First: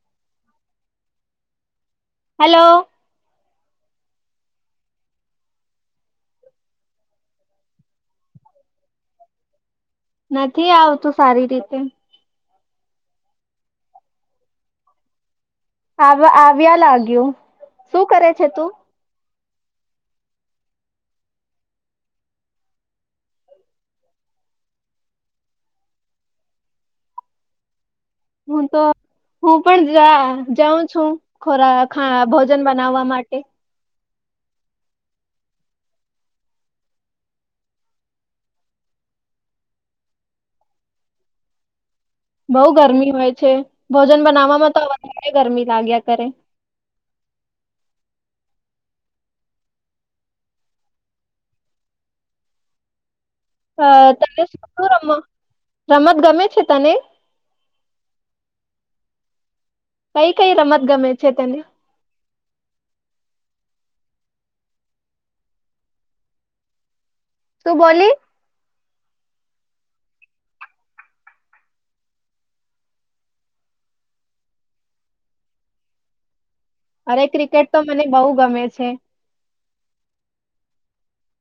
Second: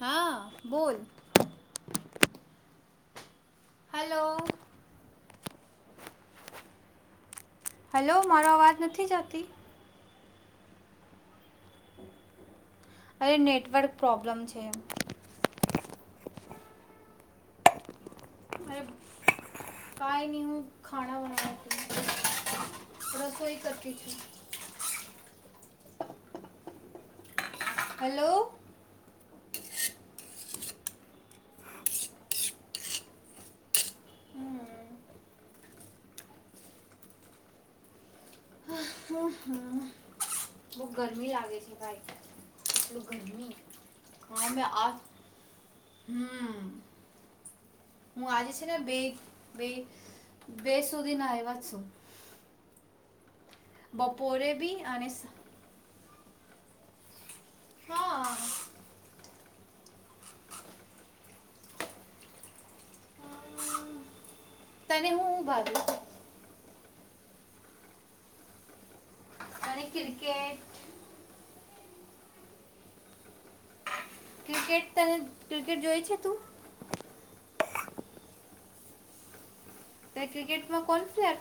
હા બોલ. Hello. Hello hello મારો અવાજ નથી જતી? નથી આવતું સારી રીતે. અરે નેટવર્ક પ્રોબ્લમ છે. આવ્યા લાગ્યું શું કરે છે. [unintelligible] કઈ નહી હું ખાણા બનાવથી રસોઈ કરતી છે. [unintelligible] હું તો હું પણ જાઉં છું ખોરા અ ભોજન બનાવવા માટે. હમ્મ હું બઉ ગરમી લાગે છે ભાઈ. બઉ ગરમી હોય છે ભોજન હા મેં બનાવામાં તો આ વધારે ગરમી લાગ્યા કરે. હમ હું આજે બે બે બે સુધી ના આયવા હ તને સ- રમ ગમે છે તને? હા. કઈ કઈ રમત ગમે છે તને? તને હું ભાવે? શું બોલી? અને ક્રિકેટ. ક્રિકેટ તને ક્રિકેટ જોય છે તું? અરે ક્રિકેટ તો મને બહુ ગમે છે. તે ક્રિકેટમાં કોણ પ્લેર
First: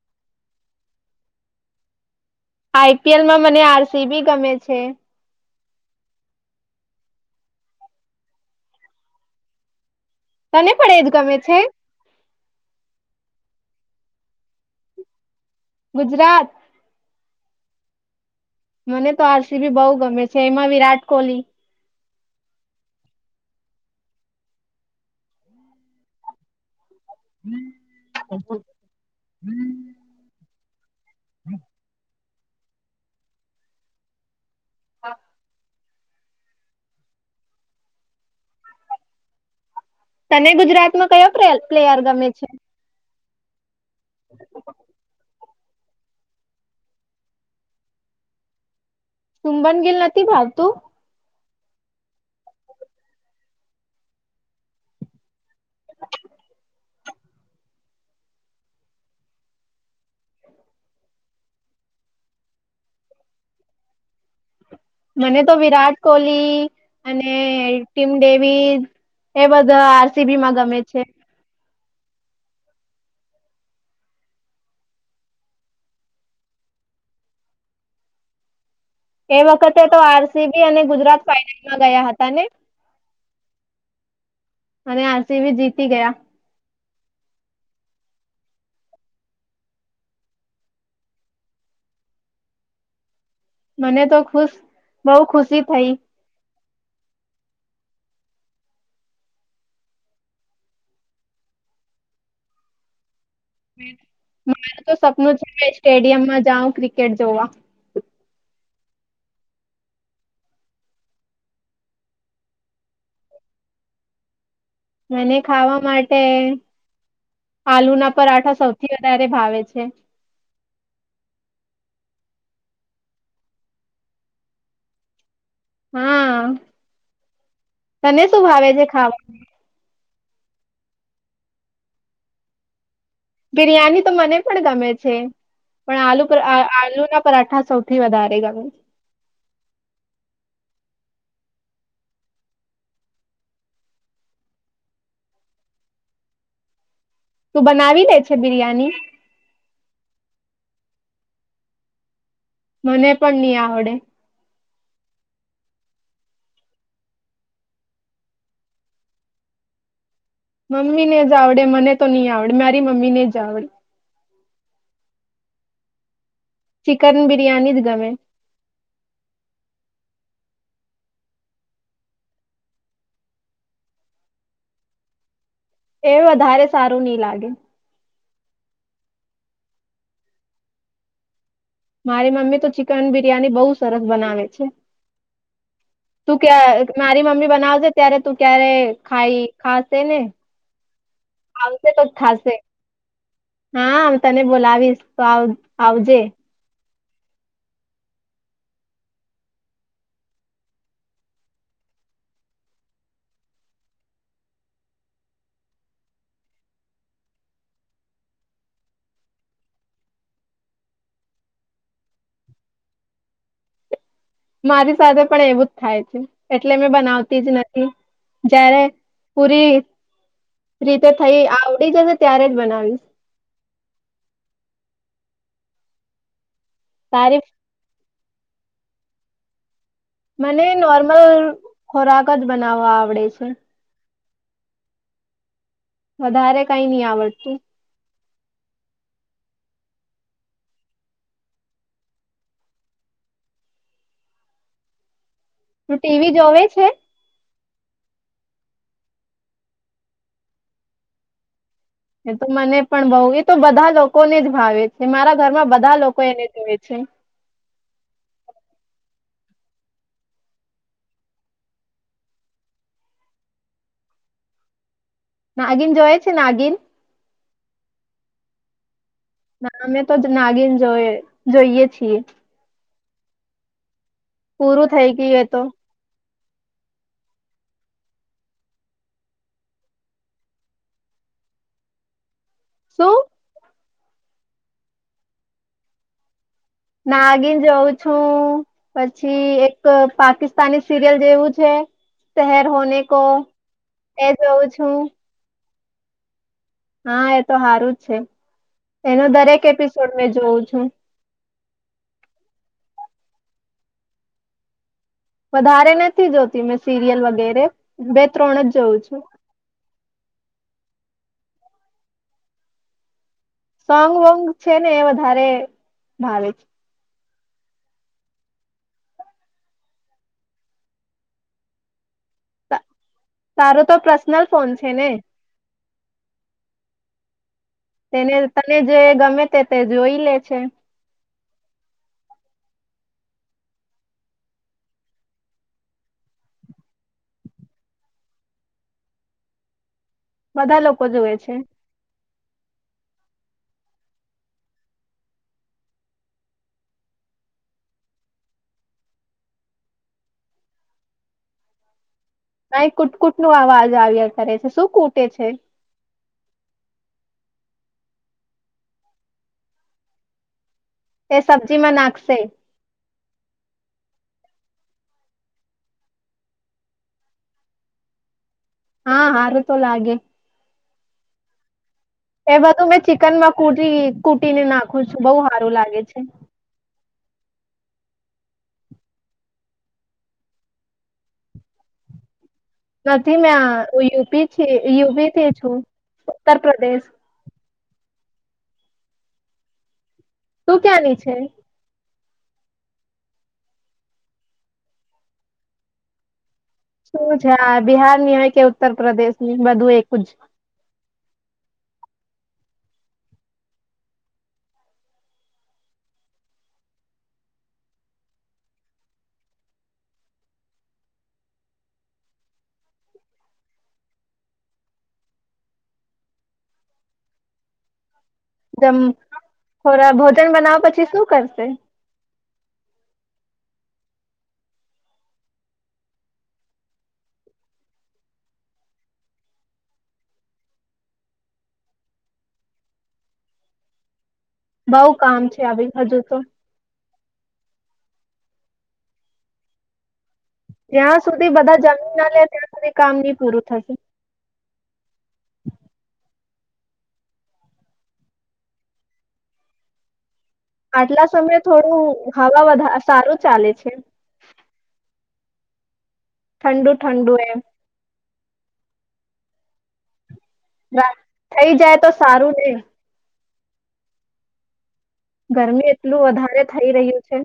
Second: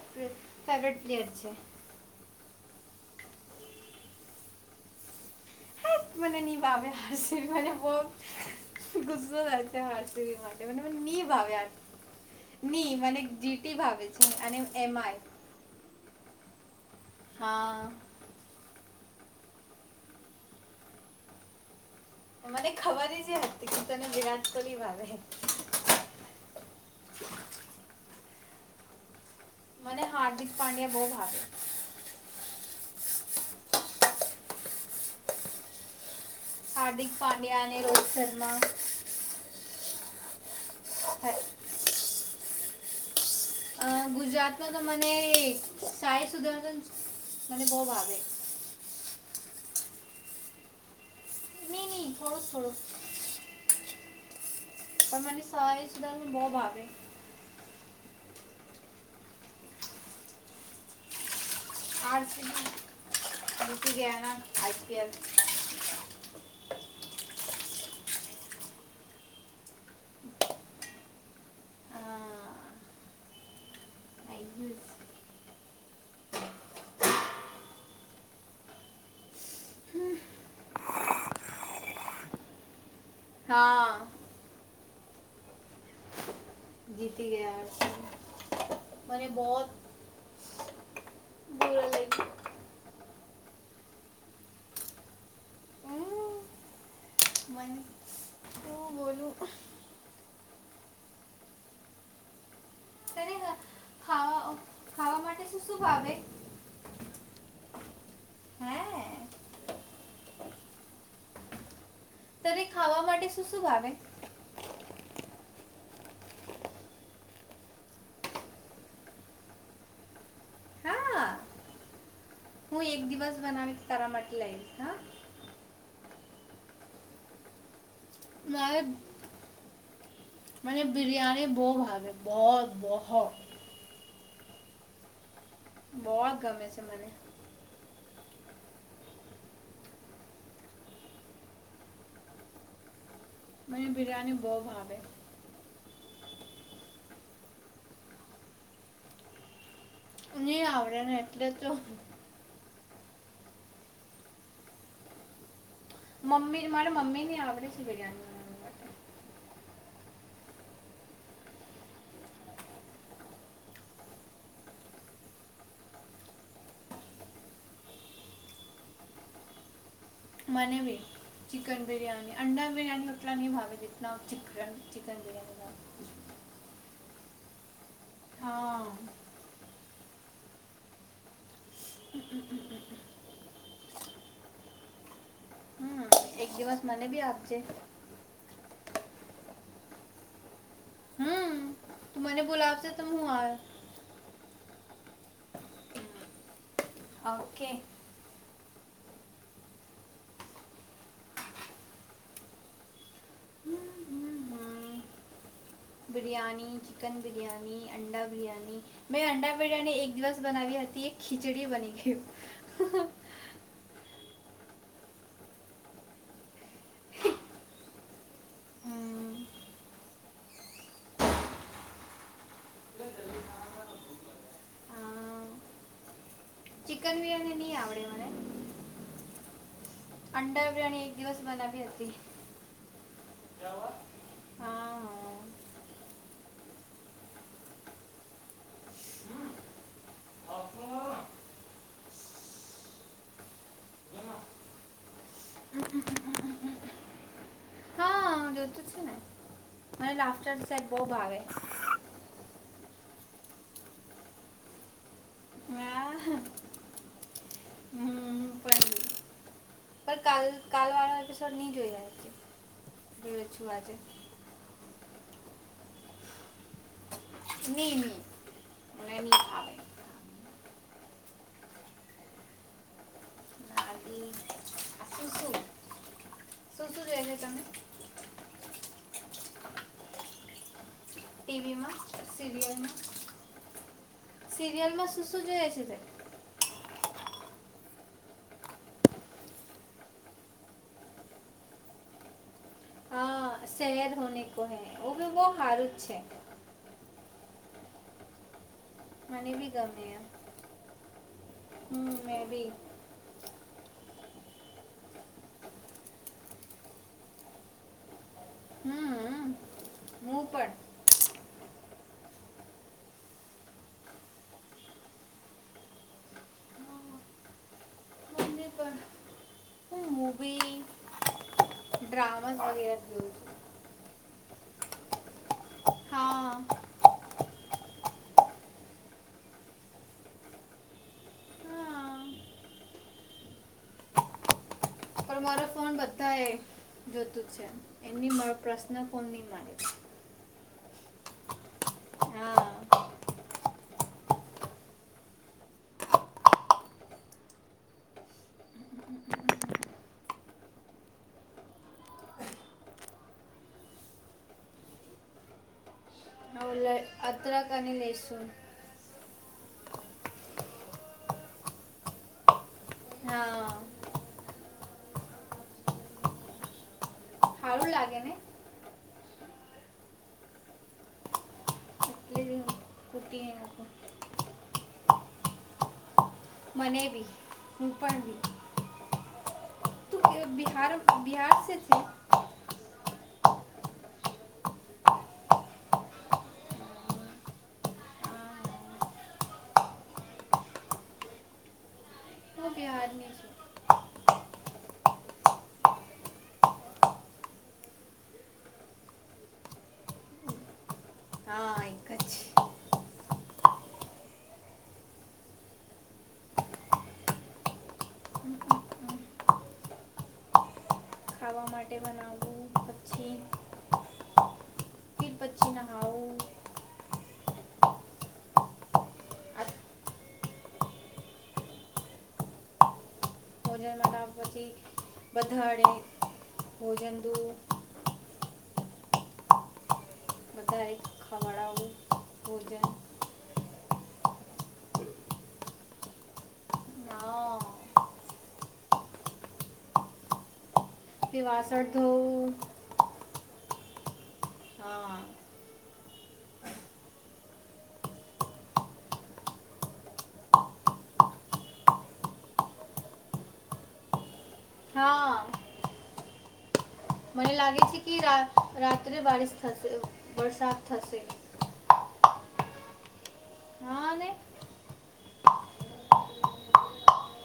ફેવરેટ પ્લેયર છે? આઈપીએલમાં મને આરસી બી ગમે છે. [unintelligible] માટે ની તને પણ એજ ગમે ભાવે. છે ની મને જીટી ભાવે છે અને એમ આઈ. ગુજરાત. હા. મને તો આરસી બી બહુ ગમે છે એમાં વિરાટ કોહલી મને ખબર જ હતી કે તને વિરાટ કોહલી ભાવે. હમ્મ [unintelligible] મને હાર્દિક પાંડ્યા બઉ [inaudible] [inaudible] હાર્દિક પાંડ્યા અને રોહિત શર્મા તને ગુજરાતમાં કયો પ્લેયર ગમે છે. ગુજરાતમાં તો મને એક સાહે સુધાશન મને બઉ ભાવે. શુબન ગીલ નથી ભાવતું. નહી નહી ફરસ ફરસ પણ મ સાહેસદલ બહ ભાવેે. આર સી બી મને તો વિરાટ કોહલી અને ટીમ ડેવી એ બધા આરસીબી માં ગમે છે. એ વખતે તો આરસીબી અને ગુજરાત ફાઈનલમાં ગયા હતા ને. હા અને આસી બી જીતી ગયા. જીતી ગયા મને બઉ મને તો ખુશ બઉ ખુશી થઈ. [inaudible] બોલું [inaudible] ખાવા મારા તો ખાવા માટે શું શું સ ભાવે સ્ટેડિયમ માં જાઉં ક્રિકેટ જોવા હે ત્યારે ખાવા માટે શું શું ભાવે મને ખાવા માટે આલુ ના પરાઠા સૌથી વધારે ભાવે છે. હા હું એક દિવસ બનાવી કર મટ હા. હા. તને શું ભાવે છે ખાવાનું. મ બિરિયાની બહ ભાગે બહત બહ બિરિયાની તો મને પણ ગમે છે. પણ બહુ આલુ ગમે છે આલુ મને ના પરાઠા સૌથી થી વધારે ગમે. મને બિરિયાની બહુ ભાવે છે. તું બનાવી દે છે બિરિયાની. નહી આવડેને એટલે તો મને પણ નહી આવડે. મમ્મી મારે મમી ની આવરેજ બિરિયાનીનાની માટે મમ્મી ને જ આવડે મને તો નહી આવડે મારી મમ્મીને જ આવડે. ચિકન બિરિયાની જ ગમે. મને ભી ચિકન બિરિયાની અંડા બિરની ઉતના ન ભાવે જિત ચિકન ચિકન બિરિયાની ભાવ એ વધારે સારું નઈ લાગે. હા. મારી મમ્મી તો ચિકન બિરિયાની બહુ સરસ બનાવે છે. હમ તું ક એક દિવસ મને મારી બી મમ્મી આપજે બનાવજે ત્યારે તું ક્યારે. ખાઈ ખાશે ને હમ તો તું મને થશે બોલાવશે તો હું આવે હા તને બોલાવીશ તો આવ આવજે ઓકે હમ બિરિયાની ચિકન બિરિયાની અંડા બિરિયાની મેં અંડા બિરિયાની એક દિવસ બનાવી હતી એક ખીચડી બની ગય મારી સાથે પણ એવું જ થાય છે એટલે મેં બનાવતી જ નથી જય્યારે હમ. પૂરી રીતે થઈ આવડી જશે ત્યારે જ બનાવીશ અમ, ચિકન તારી બિરયાની નહીં આવડે મને મને અંડા બિરયાની એક દિવસ નોર્મલ બનાવી હતી ખોરાક જ બનાવવા આવડે છે હા હ વધારે કઈ નહી આવડતું તું ટીવી જોવે છે જો છે ને લાફ્ટર સેફ બોવ ભાવે એ તો મને પણ બઉ એ તો બધા લોકોને જ ભાવે છે મારા ઘરમાં બધા હા, લોકો એને જોવે છે હમ, પણ પણ કાલ વાળો એપિસોડ નહી જોઈ છું આજે નાગીન જોય છે નાગીન નાગિન ના અમે તો જ નાગીન જોય જોઈયે છીએ નાલી પૂરું આ થઈ શું ગયું એ શું તો શું શું જોઈએ છે તમને ટીવીમાં શું સિરિયલ માં શું શું જોય છે તે નાગીન જોઉં છું પછી એક પાકિસ્તાની સિરિયલ જેવું છે શહેર હોનેકો હા શહેર હોને કો હૈ ઓ હાર છે હા એ તો સારું જ છે એનો મને દરેક બી ગમે એપિસોડ એમ મેં જોઉું છું હમ મે બી વધારે નથી જોતી મે સીરિયલ વગેરે ત્રણ જ જઉં છું મૂ પણર સોંગ વોંગ છે ને એ વધારે ભાવે છે હ મુવી ડ્રામા તા- વગેરે લ તારો તો પર્સનલ ફોન છે ને હા તેને તને જે ગમે તે તે જોઈ લે છે હા પણ મારો ફોન બધા એ જોતું જ છે એની પ્રશ્ન ફોન ની મારે બધા લોકો જોુવે છે હા અ કુટકુટ નું અવાજ આવ્યા કરે છે શું કૂટે છે હવે લ- અદરક અને લેસુન એ સબ્જી માં નાખશે હા હાળું લાગે ને હા હારું તો લાગે એટલે જ એ હું બધું મેં કૂટીને ચિકનમાં નાખું કૂટીને નાખું છું બહુ સારું લાગે છે મને બી હું પણ બી તો બિહાર બિહાર છે નથી મે યુપી યુપીથી છું ઉત્તર પ્રદેશ શું ક્યાંની છે હું બિહારની છું શું છે આ બિહારની હોય કે ઉત્તર પ્રદેશની બધું એકું જ હા એક છે હમ, ખાવા માટે બનાવું પછી તે પછી નહાવું જેમ આ થોરા ભોજન બનાવ પછી શું કરશે ભોજનમાંતા પછી બધાડે ભોજન દું બધા ખવાડાવું ભોજન બઉ કામ છે આવી હજુ તો ના ત્યાં તે સુધી બધા વાસણ જમીન ના લે ધોવું ત્યાં સુધી કામ ની પૂરું થશે હા આટલા સમય થોડું હવા વધુ સારું ચાલે છે હા [inaudible] ઠંડો મને લાગે છે કે કેટલી બારીશ થશે વરસાદ વા થશે થઈ જાય તો સારું ને [inaudible] ગરમી એટલું વધારે થઈ રહ્યું છે.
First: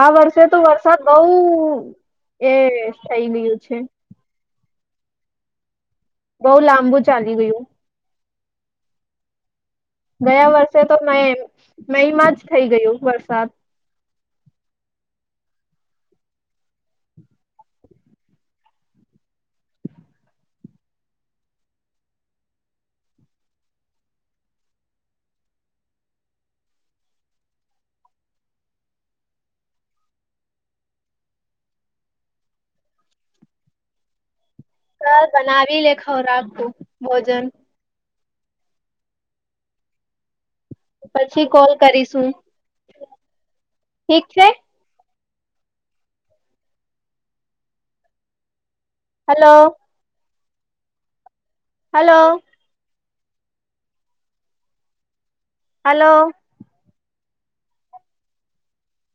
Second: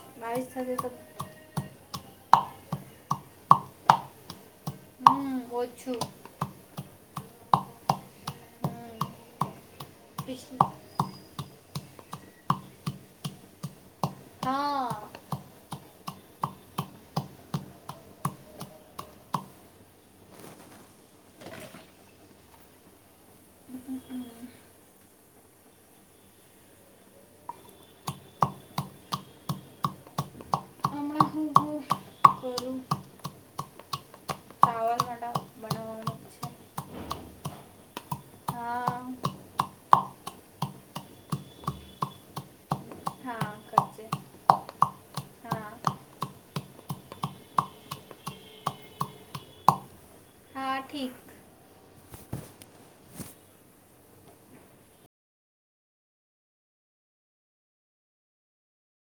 આ વર્ષે બારિશ તો થશે વરસાદ બઉ એ થઈ ગયું છે. હમ ઓછું બઉ લાંબુ ચાલી ગયું. હમ. ગયા પિછલી વર્ષે તો મે મેઈમાં જ થઇ ગયું વરસાદ હા હમણાં હું હું કરું ચાવલ ચાલ માટે બનાવી લે બનાવવાનું ખોરાક છે તુ ભોજન હા પછી કોલ કરીશું. હા કરજે ઠીક છે. હા હલો હા ઠીક હલો હલો